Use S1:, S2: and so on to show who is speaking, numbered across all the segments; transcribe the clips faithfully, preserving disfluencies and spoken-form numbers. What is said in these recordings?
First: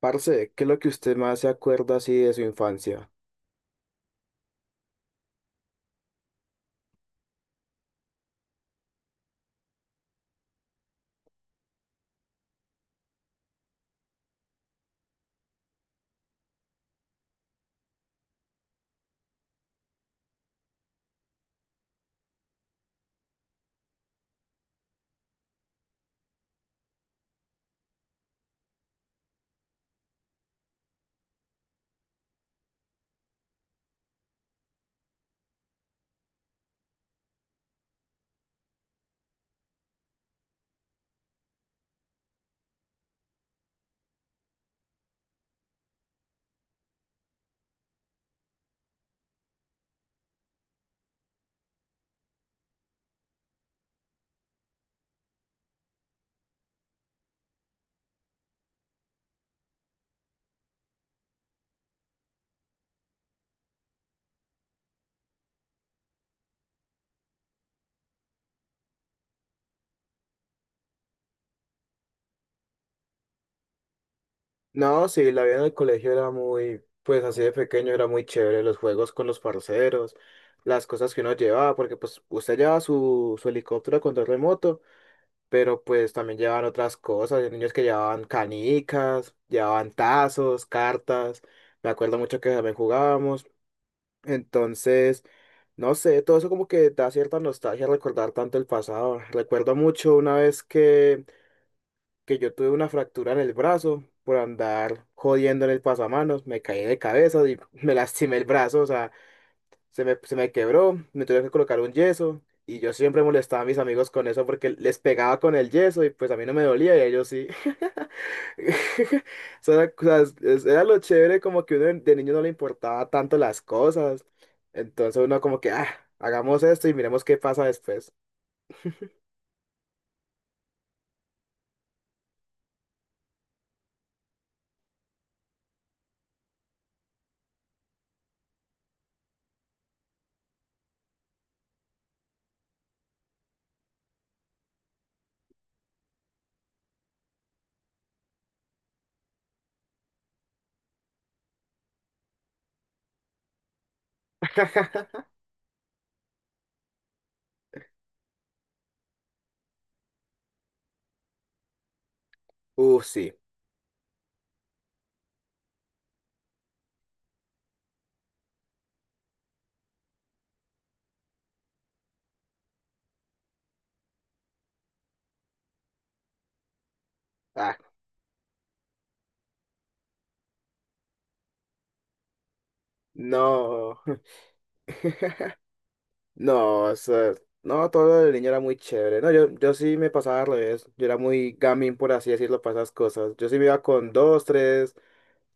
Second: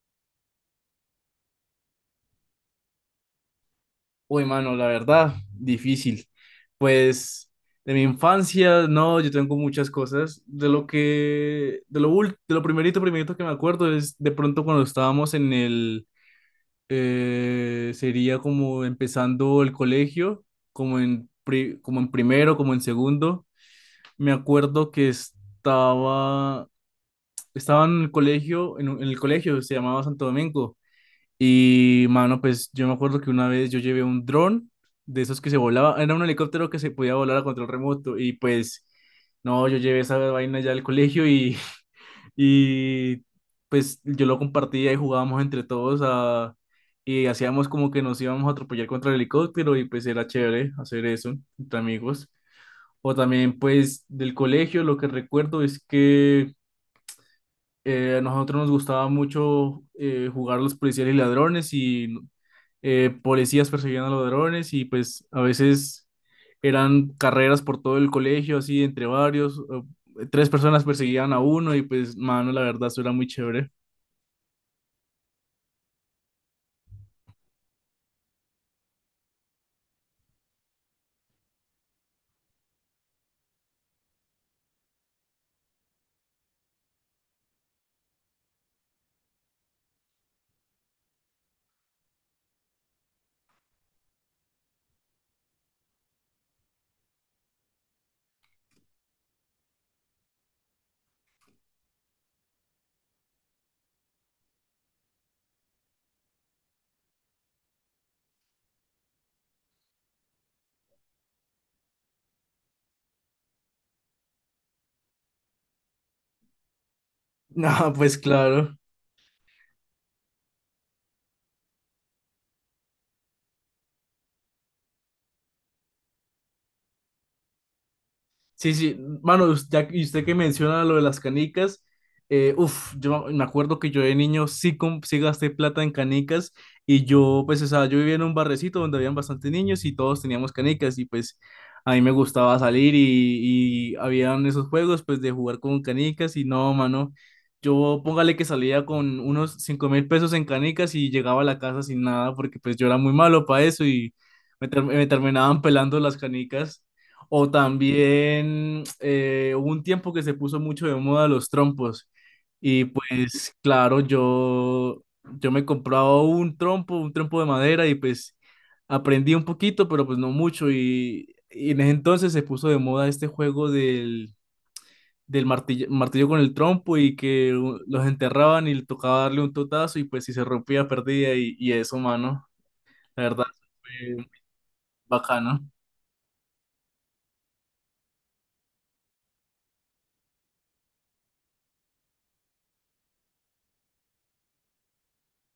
S1: Parce, ¿qué es lo que usted más se acuerda así de su infancia?
S2: Uy, mano, la verdad, difícil. Pues de mi infancia, no, yo tengo muchas cosas. De lo que, de lo ul- de lo primerito, primerito que me acuerdo es de pronto cuando estábamos en el, eh, sería como empezando el colegio, como en, pri- como en primero, como en segundo. Me acuerdo que estaba, estaba en el colegio, en, un- en el colegio, se llamaba Santo Domingo. Y, mano, pues yo me acuerdo que una vez yo llevé un dron de esos que se volaba, era un helicóptero que se podía volar a control remoto y pues, no, yo llevé esa vaina ya al colegio y, y pues yo lo compartía y jugábamos entre todos a, y hacíamos como que nos íbamos a atropellar contra el helicóptero y pues era chévere hacer eso entre amigos. O también pues del colegio lo que recuerdo es que eh, a nosotros nos gustaba mucho eh, jugar los policías y ladrones y eh, policías perseguían a los ladrones y pues a veces eran carreras por todo el colegio, así entre varios, o- tres personas perseguían a uno y pues, mano, la verdad, eso era muy chévere.
S1: No, sí, la vida en el colegio era muy, pues así de pequeño era muy chévere, los juegos con los parceros, las cosas que uno llevaba, porque pues usted llevaba su, su helicóptero con control remoto, pero pues también llevaban otras cosas, hay niños que llevaban canicas, llevaban tazos, cartas, me acuerdo mucho que también jugábamos, entonces, no sé, todo eso como que da cierta nostalgia recordar tanto el pasado, recuerdo mucho una vez que que yo tuve una fractura en el brazo por andar jodiendo en el pasamanos, me caí de cabeza y me lastimé el brazo, o sea, se me, se me quebró, me tuve que colocar un yeso y yo siempre molestaba a mis amigos con eso porque les pegaba con el yeso y pues a mí no me dolía y a ellos sí.
S2: Ah, pues claro.
S1: Era, o sea, cosas- es- era lo chévere como que uno de de niño no le importaba tanto las cosas, entonces uno como que, ah, hagamos esto y miremos qué pasa después.
S2: Sí, sí, mano, us- ya, que- y usted que menciona lo de las canicas, eh, uf, yo me acuerdo que yo de niño sí, com- sí gasté plata en canicas y yo, pues, o sea, yo vivía en un barrecito donde habían bastantes niños y todos teníamos canicas y pues a mí me gustaba salir y, y habían esos juegos, pues, de jugar con canicas y no, mano, yo póngale que salía con unos cinco mil pesos en canicas y llegaba a la casa sin nada porque pues yo era muy malo para eso y me, ter- me terminaban pelando las canicas. O también eh, hubo un tiempo que se puso mucho de moda los trompos. Y
S1: Uh, sí.
S2: pues claro, yo, yo me compraba un trompo, un trompo de madera y pues aprendí un poquito, pero pues no mucho. Y, y en ese entonces se puso de moda este juego del, del martillo, martillo con el trompo y que
S1: Ah,
S2: u- los enterraban y le tocaba darle un totazo y pues si se rompía perdía y, y eso, mano. La verdad,
S1: no.
S2: fue bacano.
S1: No, o sea, no, todo lo de niño era muy chévere. No, yo, yo sí me pasaba al revés. Yo era muy gamín, por así decirlo, para esas cosas. Yo sí me iba con dos, tres,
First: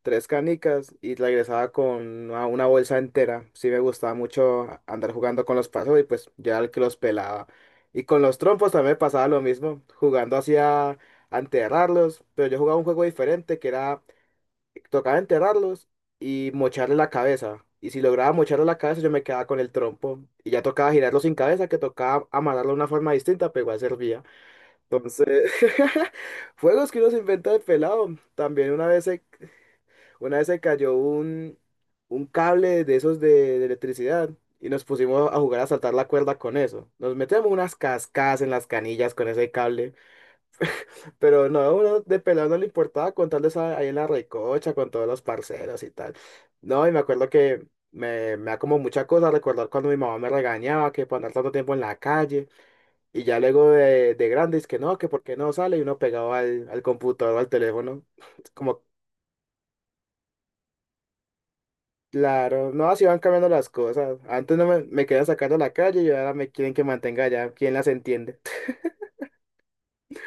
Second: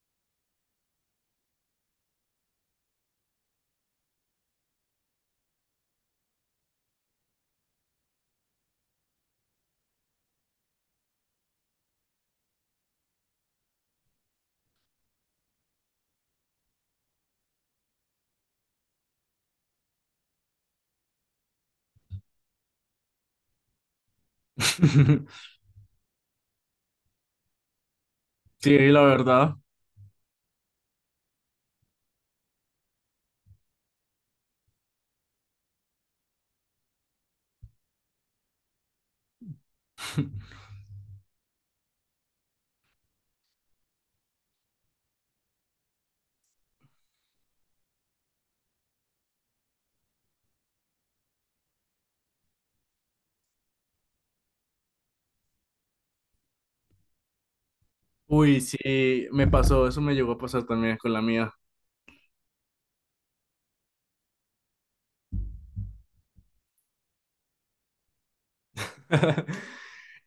S1: tres canicas y regresaba con una, una bolsa entera. Sí me gustaba mucho andar jugando con los pasos y pues yo era el que los pelaba. Y con los trompos también me pasaba lo mismo, jugando así a, a enterrarlos. Pero yo jugaba un juego diferente que era tocaba enterrarlos y mocharle la cabeza. Y si lograba mocharle la cabeza, yo me quedaba con el trompo. Y ya tocaba girarlo sin cabeza, que tocaba amarrarlo de una forma distinta, pero igual servía. Entonces, juegos que uno se inventa de pelado. También
S2: Sí,
S1: una
S2: la
S1: vez se,
S2: verdad.
S1: Una vez se cayó un, un cable de esos de, de electricidad. Y nos pusimos a jugar a saltar la cuerda con eso. Nos metemos unas cascadas en las canillas con ese cable. Pero no, uno de pelado no le importaba contarles ahí en la recocha con todos los parceros y tal. No, y me acuerdo que me, me da como mucha cosa recordar cuando mi mamá me regañaba que por andar tanto tiempo en la calle y ya luego de, de grande es que no, que por qué no sale y uno pegado al, al computador o al teléfono.
S2: Uy,
S1: Como,
S2: sí, me pasó, eso me llegó a pasar también con la mía.
S1: claro, no, así van cambiando las cosas. Antes no me, me querían sacar de la calle y ahora me quieren que mantenga allá. ¿Quién las entiende?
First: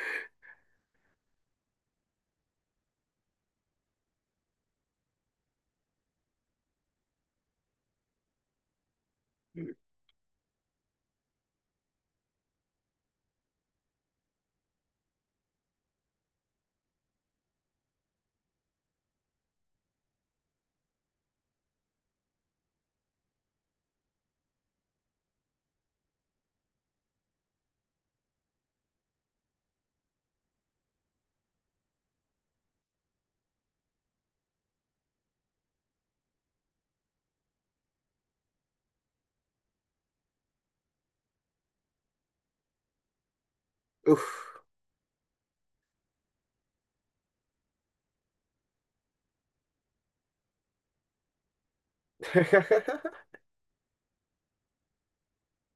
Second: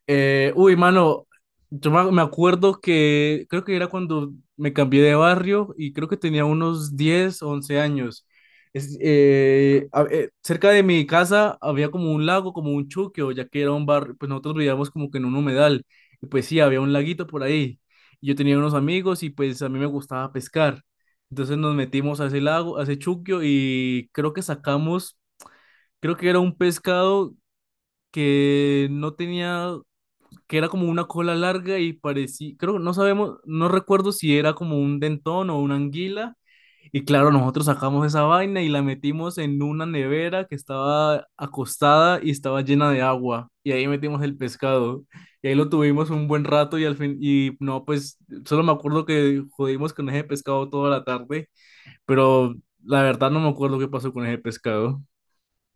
S2: Eh, uy, mano, yo me me acuerdo que creo que era cuando me cambié de barrio y creo que tenía unos diez once años. Es- eh, a- eh, cerca de mi casa había como un lago, como un chuquio, ya que era un barrio, pues nosotros vivíamos como que en un humedal. Y pues sí, había un laguito por ahí. Y yo tenía unos amigos y pues a mí me gustaba pescar. Entonces nos metimos a ese lago, a ese chuquio y creo que sacamos. Creo que era un pescado que no tenía, que era como una cola larga y parecía, creo que no sabemos, no recuerdo si era como un dentón o una anguila. Y claro, nosotros sacamos esa vaina y la metimos en una nevera que estaba acostada y estaba llena de agua. Y ahí metimos el
S1: Uf.
S2: pescado. Y ahí lo tuvimos un buen rato y al fin, y no, pues solo me acuerdo que jodimos con ese pescado toda la tarde, pero la verdad no me acuerdo qué pasó con ese pescado.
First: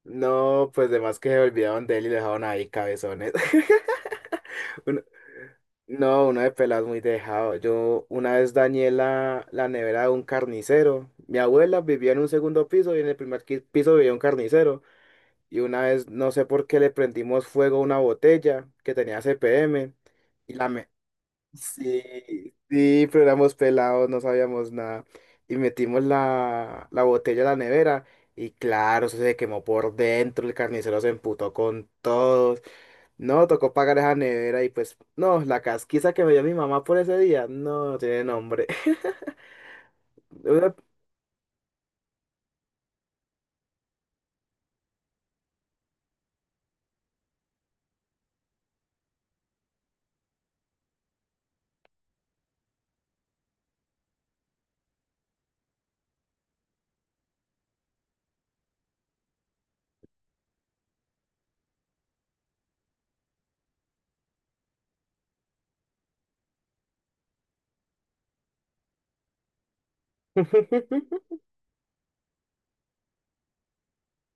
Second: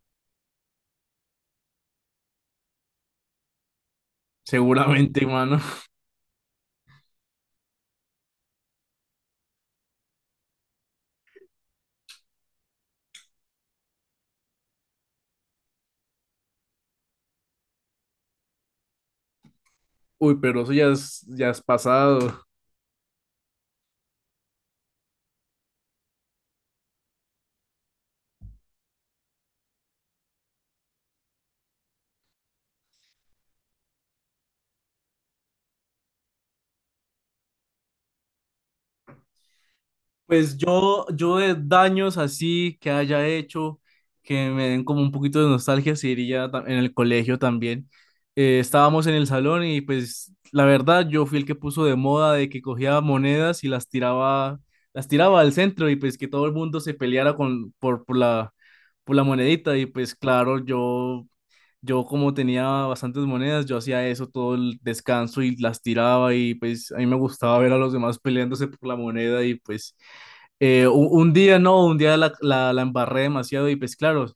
S1: No, pues de más que se olvidaron de él y lo dejaron ahí cabezones. Un-
S2: Seguramente, mano.
S1: No, una de peladas muy dejado. Yo una vez dañé la, la nevera de un carnicero. Mi abuela vivía en un segundo piso y en el primer qui- piso vivía un carnicero. Y una vez, no sé por qué, le prendimos fuego a una botella que tenía C P M
S2: Uy,
S1: y
S2: pero
S1: la,
S2: eso ya
S1: me-
S2: es, ya es
S1: Sí,
S2: pasado.
S1: sí, pero éramos pelados, no sabíamos nada. Y metimos la, la botella a la nevera y claro, eso se quemó por dentro, el carnicero se emputó con todos. No, tocó pagar esa nevera y pues, no, la casquiza que me dio mi mamá por ese día, no, no tiene nombre.
S2: Pues
S1: Una-
S2: yo, yo de daños así que haya hecho, que me den como un poquito de nostalgia, sí iría ta- en el colegio también. Eh, estábamos en el salón y pues la verdad yo fui el que puso de moda de que cogía monedas y las tiraba, las tiraba al centro y pues que todo el mundo se peleara con, por, por la, por la monedita y pues claro. yo Yo como tenía bastantes monedas, yo hacía eso todo el descanso y las tiraba y pues a mí me gustaba ver a los demás peleándose por la moneda y pues eh, u- un día no, un día la, la, la embarré demasiado y pues claro,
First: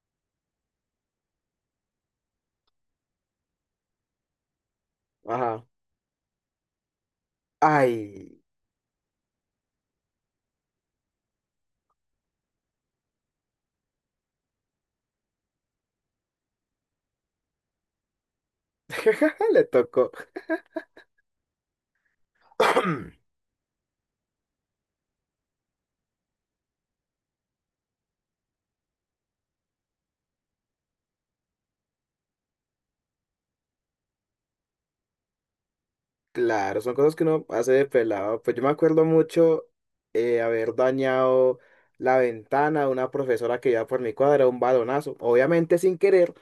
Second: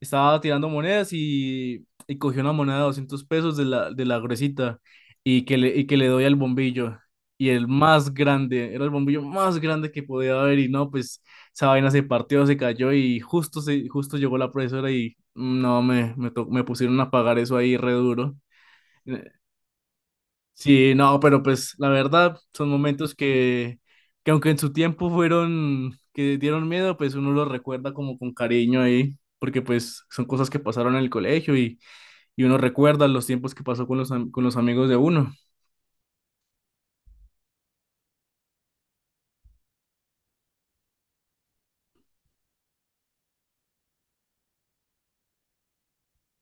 S2: estaba tirando monedas y, y cogí una moneda de doscientos pesos de la, de la gruesita y que,
S1: Ajá.
S2: le, y que le doy al bombillo. Y el más
S1: Ay,
S2: grande, era el bombillo más grande que podía haber y no, pues esa vaina se partió, se cayó y justo, se, justo llegó la profesora y no, me, me, to- me pusieron a pagar eso ahí re duro.
S1: le tocó.
S2: Sí, no, pero pues la verdad son momentos que, que aunque en su tiempo fueron, que dieron miedo, pues uno los recuerda como con cariño ahí, porque pues son cosas que pasaron en el colegio y, y uno recuerda los tiempos que pasó con los, am- con los amigos de uno.
S1: Claro, son cosas que uno hace de pelado. Pues yo me acuerdo mucho eh, haber dañado la ventana de una profesora que iba por mi cuadra, un balonazo, obviamente sin querer,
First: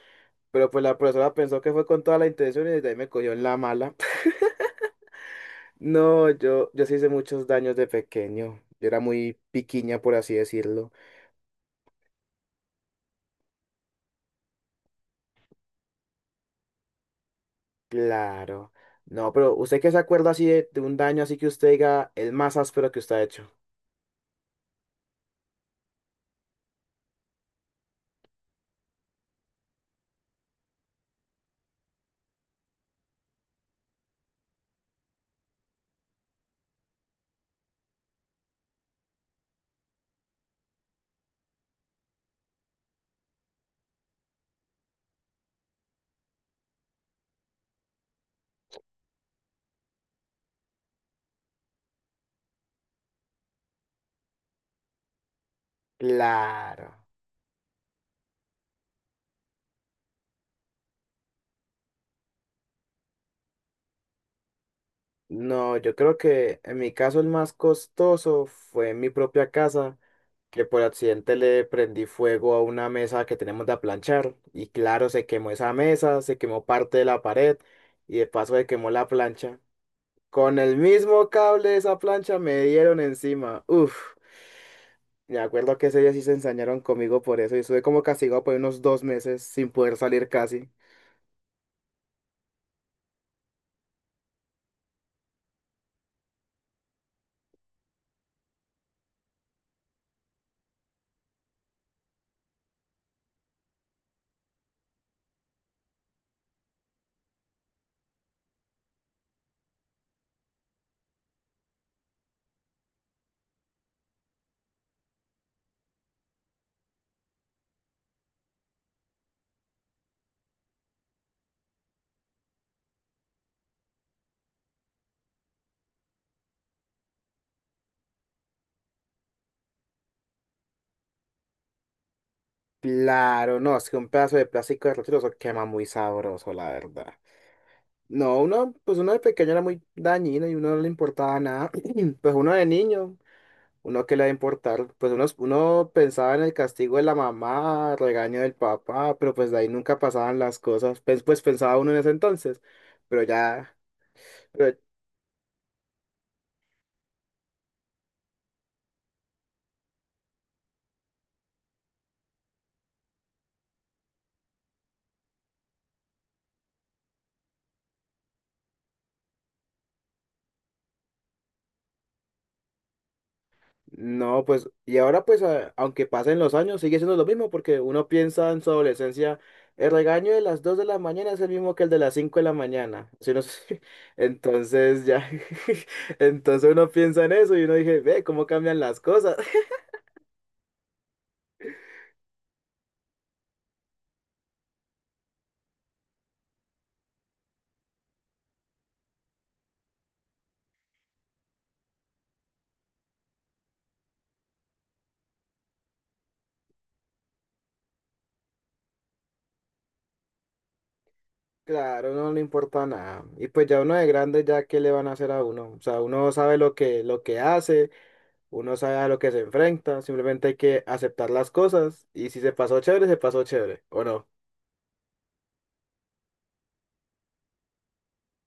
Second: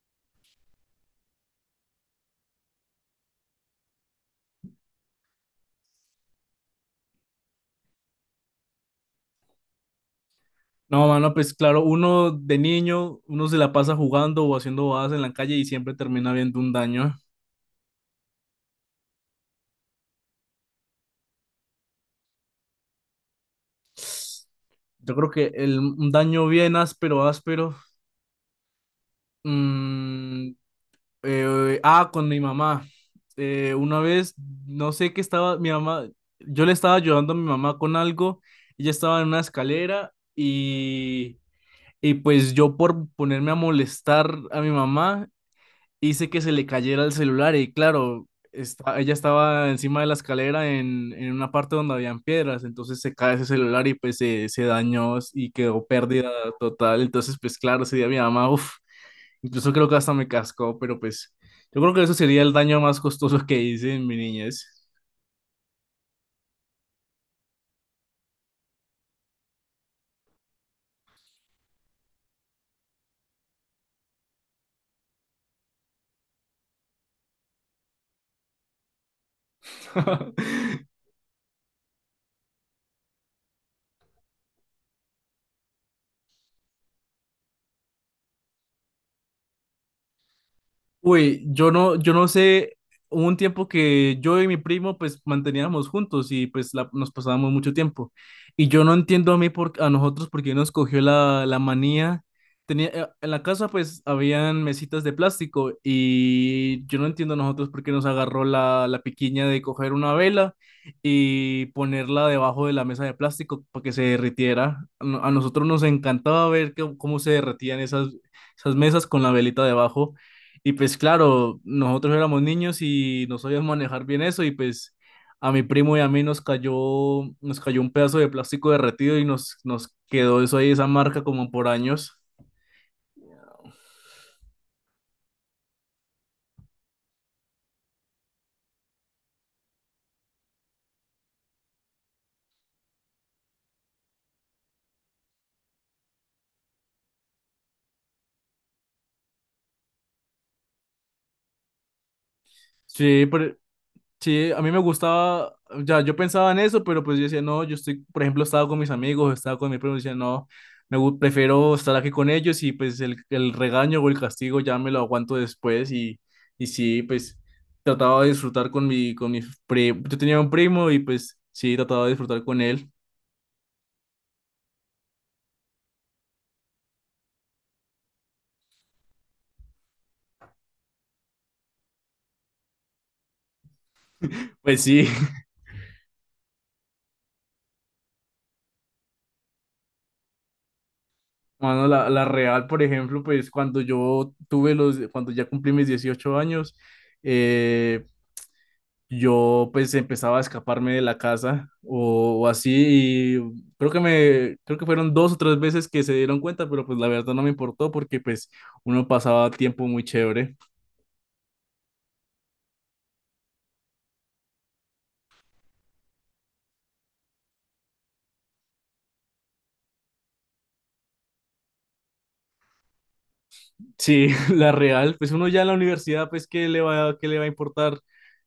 S1: pero pues la profesora pensó que fue con toda la intención y desde ahí me cogió en la mala. No, yo, yo sí hice muchos daños de pequeño. Yo era muy piquiña, por así decirlo.
S2: No, mano, pues claro, uno de niño, uno se la pasa jugando o haciendo bobadas en la calle y siempre termina viendo un daño.
S1: Claro. No, pero ¿usted qué se acuerda así de, de un daño así que usted diga el más áspero que usted ha hecho?
S2: Yo creo que el, un daño bien áspero, áspero, mm, Eh, ah, con mi mamá. Eh, una vez, no sé qué estaba, mi mamá, yo le estaba ayudando a mi mamá con algo, ella estaba en una escalera y, y pues yo por ponerme a molestar a mi mamá, hice que se le cayera el celular y claro, esta- ella estaba encima de la escalera en, en una parte donde habían piedras, entonces se cae ese celular y pues se, se dañó y quedó pérdida
S1: Claro.
S2: total, entonces pues claro, ese día mi mamá, uff. Incluso creo que hasta me cascó, pero pues yo creo que eso sería el daño más costoso que hice en mi niñez.
S1: No, yo creo que en mi caso el más costoso fue en mi propia casa, que por accidente le prendí fuego a una mesa que tenemos de aplanchar y claro, se quemó esa mesa, se quemó parte de la pared y de paso se quemó la plancha. Con el mismo cable de esa plancha me dieron encima. Uf, me acuerdo que ese día sí se ensañaron conmigo por eso y estuve como castigado por unos dos meses sin poder salir casi.
S2: Uy, yo no, yo no sé, hubo un tiempo que yo y mi primo pues manteníamos juntos y pues la- nos pasábamos mucho tiempo. Y yo no entiendo a mí por, a nosotros por qué nos cogió la, la manía. Tenía, eh, en la casa pues habían mesitas de plástico y yo no entiendo a nosotros por qué nos agarró la, la piquiña de coger una vela y ponerla debajo de la mesa de plástico para que se derritiera. A no- A nosotros nos encantaba ver que- cómo se derretían esas, esas mesas con la velita debajo. Y pues claro, nosotros éramos niños y no sabíamos manejar bien eso y pues a mi primo y a mí nos cayó, nos cayó un pedazo de plástico derretido y nos, nos quedó eso ahí, esa marca como por años.
S1: Claro, no, es que un pedazo de plástico de eso quema muy sabroso, la verdad. No, uno, pues uno de pequeño era muy dañino y uno no le importaba nada. Pues uno de niño, uno que le va a importar, pues uno, uno pensaba en el castigo de la mamá, regaño del papá, pero pues de ahí nunca pasaban las cosas. Pues, pues pensaba uno en ese entonces, pero
S2: Sí, pero
S1: ya,
S2: Sí, a mí me gustaba, ya yo pensaba en eso, pero pues yo decía, no, yo estoy, por ejemplo, estaba con mis amigos, estaba con mi primo, decía, no, me gu- prefiero estar aquí con ellos y pues el, el regaño o el castigo ya me lo aguanto después y, y sí, pues trataba de disfrutar con mi, con mi primo, yo tenía un primo y pues sí, trataba de disfrutar con él.
S1: no, pues, y ahora pues, a- aunque pasen los años, sigue siendo lo mismo, porque uno piensa en su adolescencia, el regaño de las dos de la mañana es el mismo que el de las cinco de la mañana. Si uno se-
S2: Pues
S1: entonces
S2: sí,
S1: ya, entonces uno piensa en eso y uno dice, ve, cómo cambian las cosas.
S2: bueno, la, la real, por ejemplo, pues cuando yo tuve los, cuando ya cumplí mis dieciocho años, eh, yo pues empezaba a escaparme de la casa o, o así y creo que me creo que fueron dos o tres veces que se dieron cuenta, pero pues la verdad no me importó porque pues uno pasaba tiempo muy chévere.
S1: Claro, no le importa nada. Y pues ya uno de grande, ya qué le van a hacer a uno. O sea, uno sabe lo que, lo que hace, uno sabe a lo que se enfrenta, simplemente hay que aceptar las cosas y si se pasó chévere, se pasó chévere, ¿o
S2: Sí,
S1: no?
S2: la real, pues uno ya en la universidad pues qué le va qué le va a importar.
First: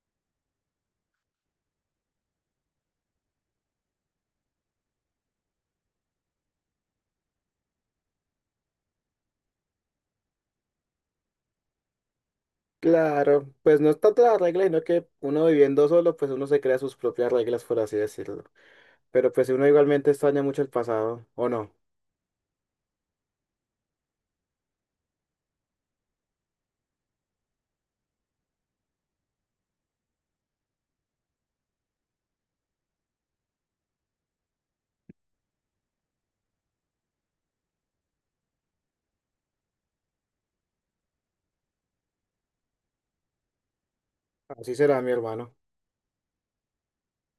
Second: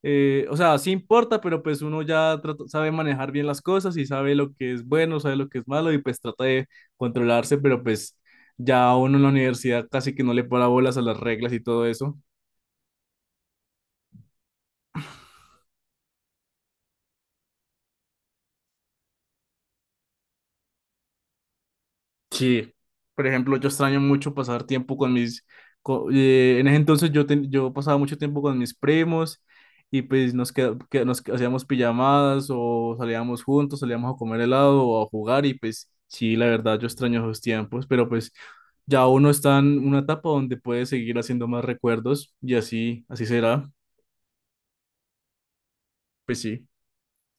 S2: Eh, o sea, sí importa, pero pues uno ya trata- sabe manejar bien las cosas y sabe lo que es bueno, sabe lo que es malo y pues trata de controlarse, pero pues ya uno en la universidad casi que no le para bolas a las reglas y todo eso.
S1: Claro, pues no es tanto la regla, sino que uno viviendo solo, pues uno se crea sus propias reglas, por así decirlo. Pero pues si uno igualmente extraña mucho el pasado, ¿o no?
S2: Sí, por ejemplo, yo extraño mucho pasar tiempo con mis, co- eh, en ese entonces yo, ten- yo pasaba mucho tiempo con mis primos y pues nos, queda- que- nos hacíamos pijamadas o salíamos juntos, salíamos a comer helado o a jugar y pues sí, la verdad yo extraño esos tiempos, pero pues ya uno está en una etapa donde puede seguir haciendo más recuerdos y así, así será,
S1: Así será, mi hermano.
S2: pues sí.